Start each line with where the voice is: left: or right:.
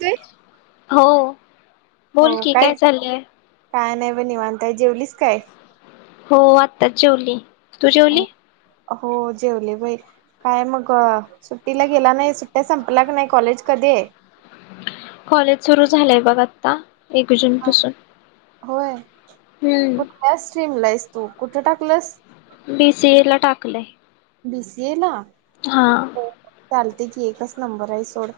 right: ते
left: हो बोल की काय चाललंय?
right: काय नाय ब निवांत आहे. जेवलीस काय?
left: हो आत्ताच जेवली. तू जेवली?
right: हो जेवले बई काय मग सुट्टीला गेला नाही. सुट्ट्या संपला क नाही कॉलेज कधी आहे?
left: कॉलेज सुरू झालंय बघ आत्ता. एक जूनपसून.
right: होय. कुठल्या स्ट्रीमला आहेस तू? कुठं टाकलस?
left: कले
right: बी सी ए ला?
left: हा.
right: हो चालते की एकच नंबर आहे सोड.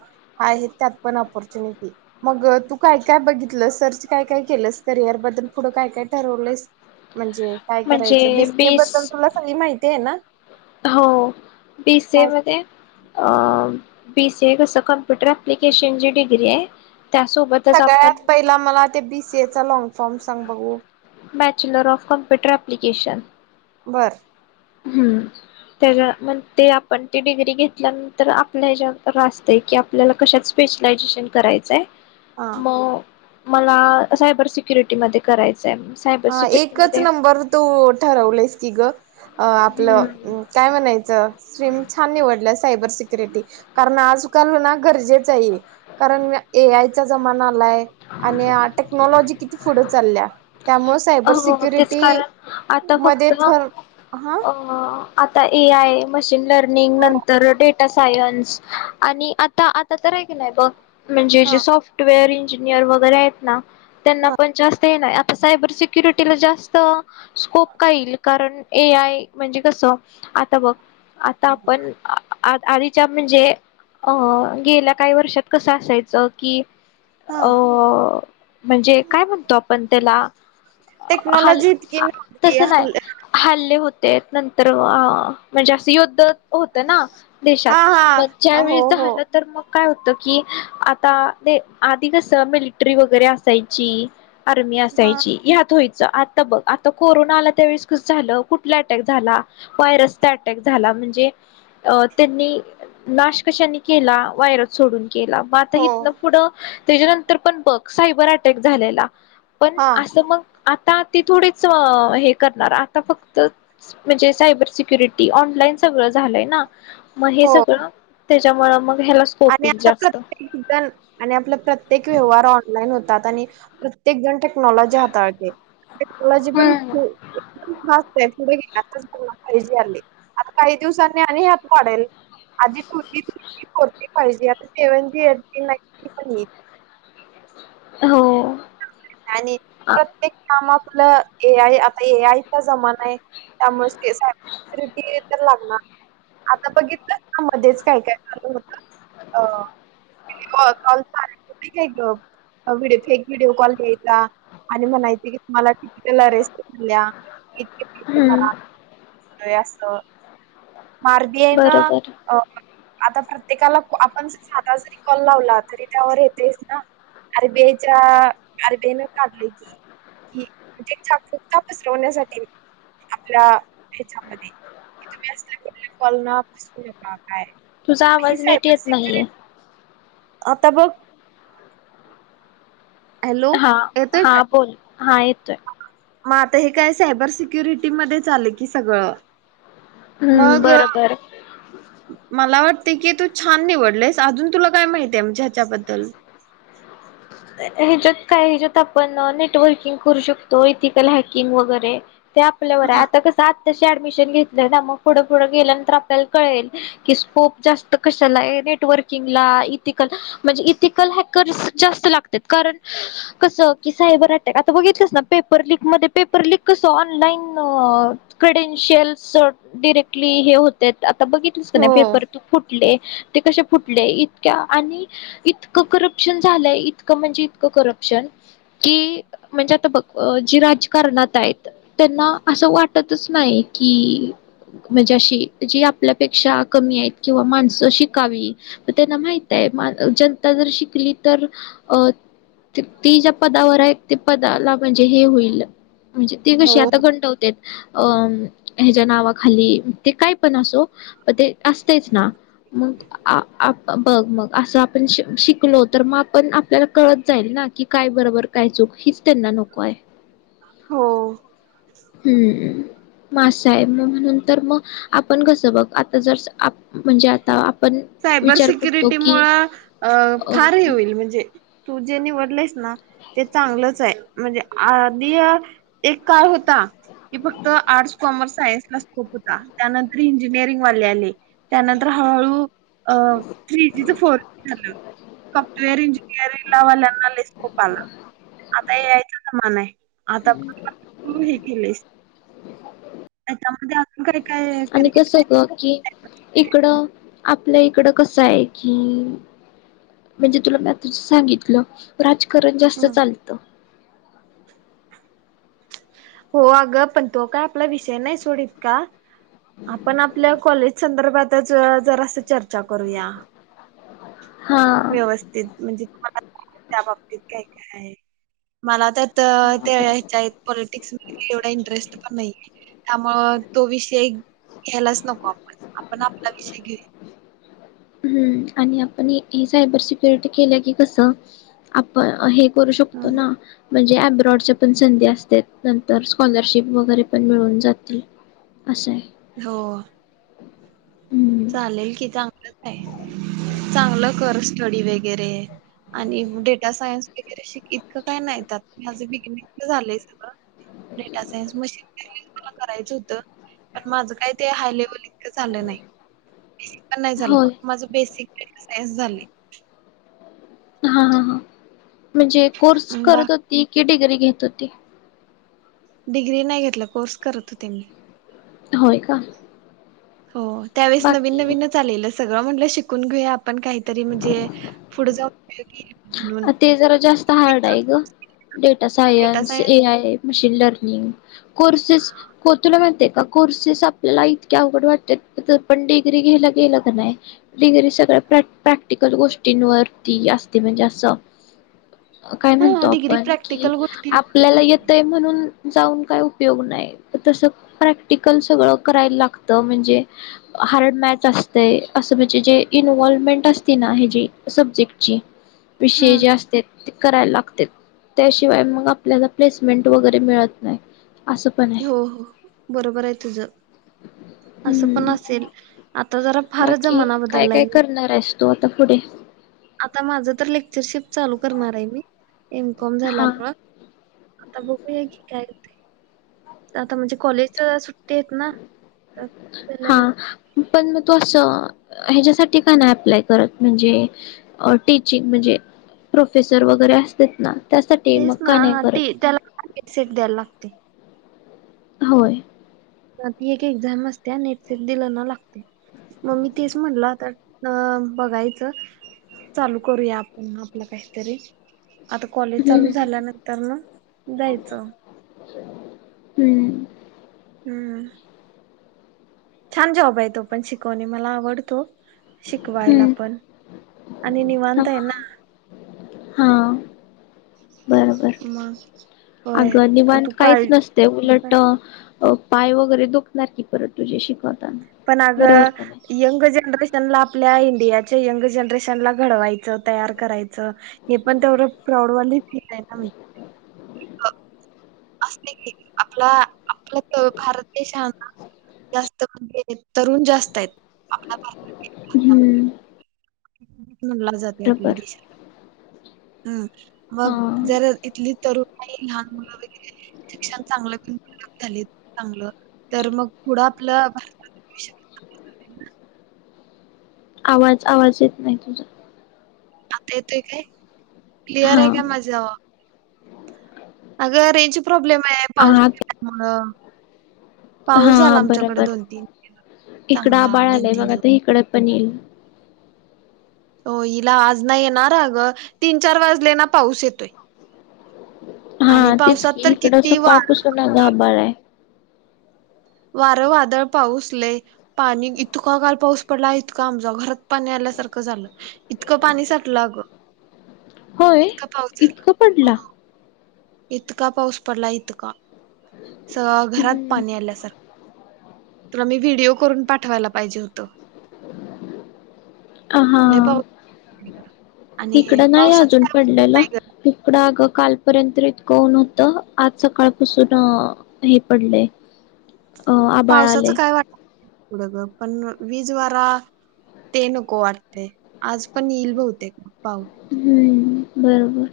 right: आहे त्यात पण अपॉर्च्युनिटी. मग तू काय काय बघितलंस सर्च काय काय केलस, करिअर बद्दल पुढं काय काय ठरवलंयस? म्हणजे काय
left: म्हणजे
right: करायचं. बी सी ए
left: बीस
right: बद्दल तुला सगळी माहिती आहे ना?
left: हो बी सी ए
right: काय
left: मध्ये अ बी सी ए कस कंप्युटर एप्लिकेशन ज डिग्री आहे. त्यासोबतच आपण
right: सगळ्यात पहिला मला ते बी सी ए चा लॉग फॉर्म सांग बघू.
left: Bachelor of computer application.
right: बर.
left: हम्म त्याच्या म ते आपण डिग्री घेतल्यानंतर आपल्या हच्यानंतर असतय की, आपल्याला कशात स्पेशलायझेशन करायचंय.
right: हा
left: म मला सायबर सिक्युरिटीमध्ये करायचं
right: हा एकच नंबर तू ठरवलयस की ग. अ
left: हम्म
right: आपलं काय म्हणायचं स्रीम छान निवडल्या सायबर सिक्युरिटी. कारण आज काल ना गरजेचं चहायए. कारण ए आय च्या जमाना आलाय आणि टेक्नॉलॉजी किती पुढे चालल्या. त्यामुळे सायबर
left: हो तेच
right: सिक्युरिटी
left: कारण आता
right: मध्ये,
left: फक्त
right: फर हा?
left: अ आता ए आय मशीन लर लर्निग
right: हो
left: नंतर डे डेटा सायन्स आणि आता आता तर आहे कणी बघ म्हणजे जे
right: हा
left: सॉफ्टवेअर इंजिनियर वगैरे आहेत ना. त्यांना
right: हा
left: पण जास्त ये नाही सायबर सिक्युरिटीला जास्त स्कोप का येईल, कारण ए आय म्हणजे कसं आता बघ आता आपण आ आधीच्या म्हणजे, अं गेल्या काही वर्षात कसं असायचं की
right: हा
left: अ म्हणजे काय म्हणतो आपण? तेला [unintelligible] ह
right: टेक्नॉलॉजी इतकी नव्हती
left: तस नाय हल्ले होते ते नंतर [unintelligible] म्हणजे असं युद्ध होत ना देशात
right: हा
left: मग ज्या
right: हा हो
left: वेळेस
right: हो
left: झालं तर मग काय होत की आता आधी कस मििटरी वगैरे असायची आता,
right: हा
left: असायची हत होयच आता बघ आता कोरोना आला त्यावेेळेस कस झालं कुठला अटॅक झाला वायरसचा अटॅक झाला म्हणजे अ त्यांनी नाश कशानी केला वयरस सोडून, केला म आता
right: हो
left: इथन पुढं, त्याच्यानंतर पण बघ सायबर अटॅक झालेला, पण
right: हा
left: असं मग आ ता ती थोडेच हे करणार आता फक्त म्हणजे सायबर सिक्युरिटी ऑनलाईन सगळं झालंय ना, मग हे
right: हो
left: सगळं त्याच्यामुळे मग ह्याला स्कोप
right: आणि
left: येईल
right: आता
left: जास्त
right: प्रत्येक जण आणि आपला प्रत्येक व्यवहार ऑनलाईन होत. आणि आता प्रत्येक, टेक्नॉलॉजी हाताळते टेक्नॉलॉजी पण
left: हम्म
right: फास्ट आहेपुढे आता च पूर्ण फायजी आलाय आहे आता काही दिवसांनी आणि हात वाढेल आधी [unintelligible] पाहिजे आता तेवणज [unintelligible] ये नाही पण येईल
left: हो
right: आणि [unintelligible] प्रत्येक कामा आपलं ए आय आता ए आयचा जमाना आहे त्यामुळे सायबर स्युिटी तर लागणार आता बघितलं ना मध्येच काय काय चालू होत [unintelligible] कॉल काही फेक व्हिडिओ कॉल घ [unintelligible] आणि म्ह माहिती की तुम्हाला तिकीटला रेस्टल्या [unintelligible]
left: हम्म
right: तयास आरबीआयने
left: बरोबर
right: आता प्रत्येकाला आपण साधा जरी कॉल लावला तरी त्यावर येतेस ना अरबीच्या अरबेन काढलं की कि म्हणजे छूकता [unintelligible] पसरवण्यासाठी आपल्या ह्याच्यामध्ये [unintelligible] कि तुम्ही असल्या कुठल्या कलना पसरू नका काय
left: तुझा
right: ही
left: आवाज नीट
right: सायबर
left: येत
right: सिक्युरिटी
left: नाहीये.
right: आता बघ, हॅलो
left: हा
right: येतोय काय
left: हा बोल हा येतोय,
right: मग आता हे काय सायबर सिक्युरिटीमध्येध्ये चाले की सगळं.
left: हम्म
right: मग
left: बरं बरं
right: मला वाट [unintelligible] तू छान निवडलस अजून तुला काय माहितीय म्हणजे ह्याच्याबद्दल
left: ह्याच्यात काय ह्याच्यात आपण नेटवर्किंग करू शकतो इथे केली हॅकिंग वगैरे ते आपल्यावर आहे
right: हा
left: आता कसात आता शी ऍडमिशन घेतलंय ना मग पुढे पुढे गेल्यानंतर आपल्याला कळेल कि स्कोप जास्त कशाला नेटवर्किंग ला [unintelligible] म्हणजे इथिकल हॅकर्स जास्त लागतात ना कारण कस की सायबर अटॅक आता बघितलं ना पेपर लिक म पेपरलीिक कस ऑनलाईन क्रेडेनशियल डिरेक्टली हे होत आता बघितस कनी
right: हो
left: नाही पेपर तू फुटले? ते कश फुटले इतक्या आणि इतकं करप्शन झालंय इतक म्हणजे इतकं करप्शन कि म्हणजे, आता बघ जी राजकारणात आहेत त्यांना असं वाटतच नाही कि म्हणजे अशी जी आपल्यापेक्षा कमी आहेत, किंवा माणसं शिकावी त्यांना माहित आहे जनता जर शिकली तर अ ती ज्या पदावर आहे ते पदाला म्हणजे हे होईल म्हणजे ती
right: हो
left: कशी आता गंटवते अ ह्याच्या नावाखाली ते काय पण असो प ते असतेच ना मगं बघ मगं असं आपण शिकलो तर मगं आपण आपला कळत जाईल ना की काय बरोबर काय चूक हीच त्यांना नको आहे
right: हो.
left: हम्म! मासाय मगं म्हण मगं आपण कस बघं आता जर म्हणजे आता आपण
right: सायबर
left: विचार करतो
right: सिक्युरिटी
left: की
right: मुळ
left: अ
right: फार हे होईल म्हणजे तू जे निवडलेस ना ते चांगलंच आहे म्हणजे आधी, एक कार होता कि फक्त आर्टस कॉमर्स सायन्स ला खप होता त्यानंतर इंजिनिअरिंग वाले आले त्यानंतर हळूहळू अ थ्री जी तर फोन [inaudible]
left: आणि कसं गं की इकडं आप आपल इकडं कस आहे, की म्हणजे तुला म आता सांगितलं करत जास्त
right: हं.
left: चालत
right: हो अगं पण तो काय आपला विषय नाही सोडीत का. आपण आपल्या कॉलेज संदर्भातच जरा अस चर्चा करूया?
left: हा
right: व्यवस्थित म्हणजे त्या बाबतीत काय काय आहे मला तर तर
left: हा
right: त्या
left: बरोबर
right: याच्या आहेत पॉलिटिक्समध्येध्ये एवढां इंटरेस्ट पण नाही त्यामुळं तो विषय घ्यायलाच नको आपण, आपण आपला विषय घेऊ
left: ह्म आणि आपण सायबर सिक्युरिटी केलं की कस आपण हे करु शकतो ना बॉडच्या पण संधी असतात नंतर स्कॉलरशिप वगैरे पण मिळून जातील, असं आहे
right: हो.
left: हम्म
right: चालेल कि चांगलंच आहे चांगलं कर स्टडी वगैरे आणि डेटा सायन्स वगैरे श इतकं काय नाहीत माझ बिगनि तर झालंय सगळं डेटा सायन्स मशीन मला करायचं होत पण माझ काय ते हाय लेवल इतकं झालं नाही. पण नाही झालं
left: होय
right: फक्त माझं बेसिक एक्सरज झाली
left: हा हा हा. म्हणजे कोर्स
right: बा
left: करत होती की डिग्री घेत होते
right: डिग्री नाही घेतला कोर्स करत होते मी
left: होय का
right: हो त्यावेळेस नवीन
left: बाकी
right: नवीन चालेल सगळ चला म्हटल शिकून घेऊया आपण काहीतरी म्हणजे पुढे जाऊन उपयोगी येईल म्हणून
left: ते जरा जास्त हार्ड आहे ग data science, A I A. Machine learning, courses, तुला माहिती आहे का? कोर्सेस आपल्याला इतके अवघड वाटतात, पन डिग्री घ्यायला गेल कि नाय, डिग्री सगळं प्रॅक्टिकल.. प्रॅक्टिकल गोष्टींवरती असता ते म्हणजे अस काय
right: हा
left: म्हणतो
right: डिग्री
left: आपण कि,
right: प्रॅक्टिकल गोष्टी
left: आपल्याला येतय म्हणून... जाऊन काय उपयोग नाय. तसं प्रॅक्टिकल सगळ करायला लागत. म्हणजे हार्ड मॅच असतंय. असं म्हणजे जे इन्व्हॉलमेंट असते ना, ह्याची सब्जेक्टची.
right: हा
left: विषय जे असत्यात ते करायला लागत्यात. त्याशिवाय मंग आपल्याला प्लेसमेंट वैगरे मिळत नाय.
right: हो, हो. बरोबर हाय तुझं. आस पन
left: हम्म
right: असेल, आत्ताजरा
left: बाकी, काय काय करणार आहे? तो आता पुढे...
right: माझ तर लेक्चरशिप चालू करणार आहे मी. एमकॉम
left: हा
right: झाल्यामुळ... आता बघूया की काय ते? आता म्हनजे कॉलेजच्या सुट्टी हायत ना! तर
left: हा,
right: झाल्यानंतर
left: पन म तू असं? ह्याच्यासाठी का नाय अप्लाय करत? म्हनजे अ.. टिचिंग म्हनजे प्रोफेसर वैगरे असतात न!
right: तेच ना! ते. त्याला नेटसेट द्याला लागते.
left: होय.
right: नक्की एक एक्झाम असताया. नेटसेट दिल ना, लागतंय. मग मी तेच म्हनल, आता न.. बघायच चालू करूया आपन आपल काहीतरी. आता कॉलेज चालू
left: हम्म
right: झाल्यानंतर ना, जायच.
left: हम्म
right: हं छान जॉब आहे तो पण शिकवणे मला आवडतो. शिकवायला
left: हम्म
right: पण. आणि
left: हा
right: निवांत हाय ना.
left: हा
right: मग? होय
left: अग निवांत
right: तू काळ
left: काहीच नसतंय. उलट.. हाव, पाय वैगरे दुखनार कीं परत तुझे! शिकवताना.
right: पन आग,
left: बरोबर का नाही?
right: यंग जनरेशनला... आपल्या इंडियाच्या यंग जनरेशनला घडवायच. तयार करायचं. हे पण तेवढं प्राऊडवाली फील आहे ना मग? आपला भारत देशात ना तरुण जास्त...
left: हं
right: [inaudible] म्हनला जातेय आपल्या देशात. हा.
left: हा
right: मग जर इथली तरुण [unintelligible] तर मग पुढ आपलं [unintelligible]
left: आवाज, आवाज येत नाही तुझा.
right: आता येतोय काय? क्लिअर
left: हा
right: आहे काय माझ अग रेंज प्रॉब्लेम काय पाऊस
left: हा
right: मुळ पाऊस झाला
left: हा
right: आमच्याकडे
left: बरोबर
right: दोन तीन
left: इकडं
right: चांगला
left: आबाळ
right: दोन
left: आलंय
right: तीन
left: बघ
right: दिव
left: आता इकडं पण येईल
right: हो हिला आज नाही येणार अग तीन चार वाजले ना पाऊस येतोय. आणि
left: हा तेच
right: पावसात
left: की
right: तर
left: इकड
right: किती वारं
left: सकाळपासून अग
right: वादळ
left: आभाळ हाय
right: वारं वादळ पाऊस लई पाणी, इतका काल पाऊस पडला इतका आमचा घरात पाणी आल्यासारखं झालं इतकं पाणी साठलं अगं
left: होय
right: इतका पाऊस
left: इतकं
right: झाला हो
left: पडला.
right: इतका पाऊस पडला इतका अस घरात
left: हम्म
right: पाणी आल्यासारखं तुला मी व्हिडिओ करून पाठवायला पाहिजे होतं.
left: हा
right: लय पाऊस आहे इकडं. आणि
left: इकडं नाही
right: पावसाचं
left: अजून
right: काय वाटत
left: पडलेला.
right: नाही ग
left: इकडं अग कालपर्यंत इतक ऊन होतं आज सकाळपासून हे पडलंय अ आबाळ
right: पावसाचं
left: आलय
right: काय वाट एढ पण वीज वारा ते नको वाटतय आज पण येईल बहुतेक. पाऊस
left: हम्म. बरोबर.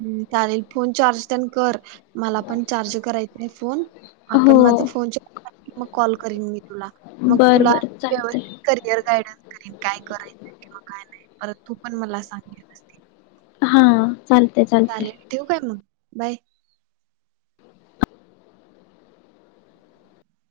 right: हम्म चालेल फोन चार्ज तेन कर मला पण चार्ज करायचं आहे फोन
left: हो
right: आपण माझ फोन चार्ज झाला की मग कॉल करीन मी तुला मग
left: बर
right: तुला
left: बर चालतय
right: व्यवस्थित करियर गायडन्स करेन काय करायचं किंवा काय नाय. परत तू पण मला सांगत [unintelligible]
left: हा. चालतय चालतय
right: चालेल ठेऊ काय मग. बाय.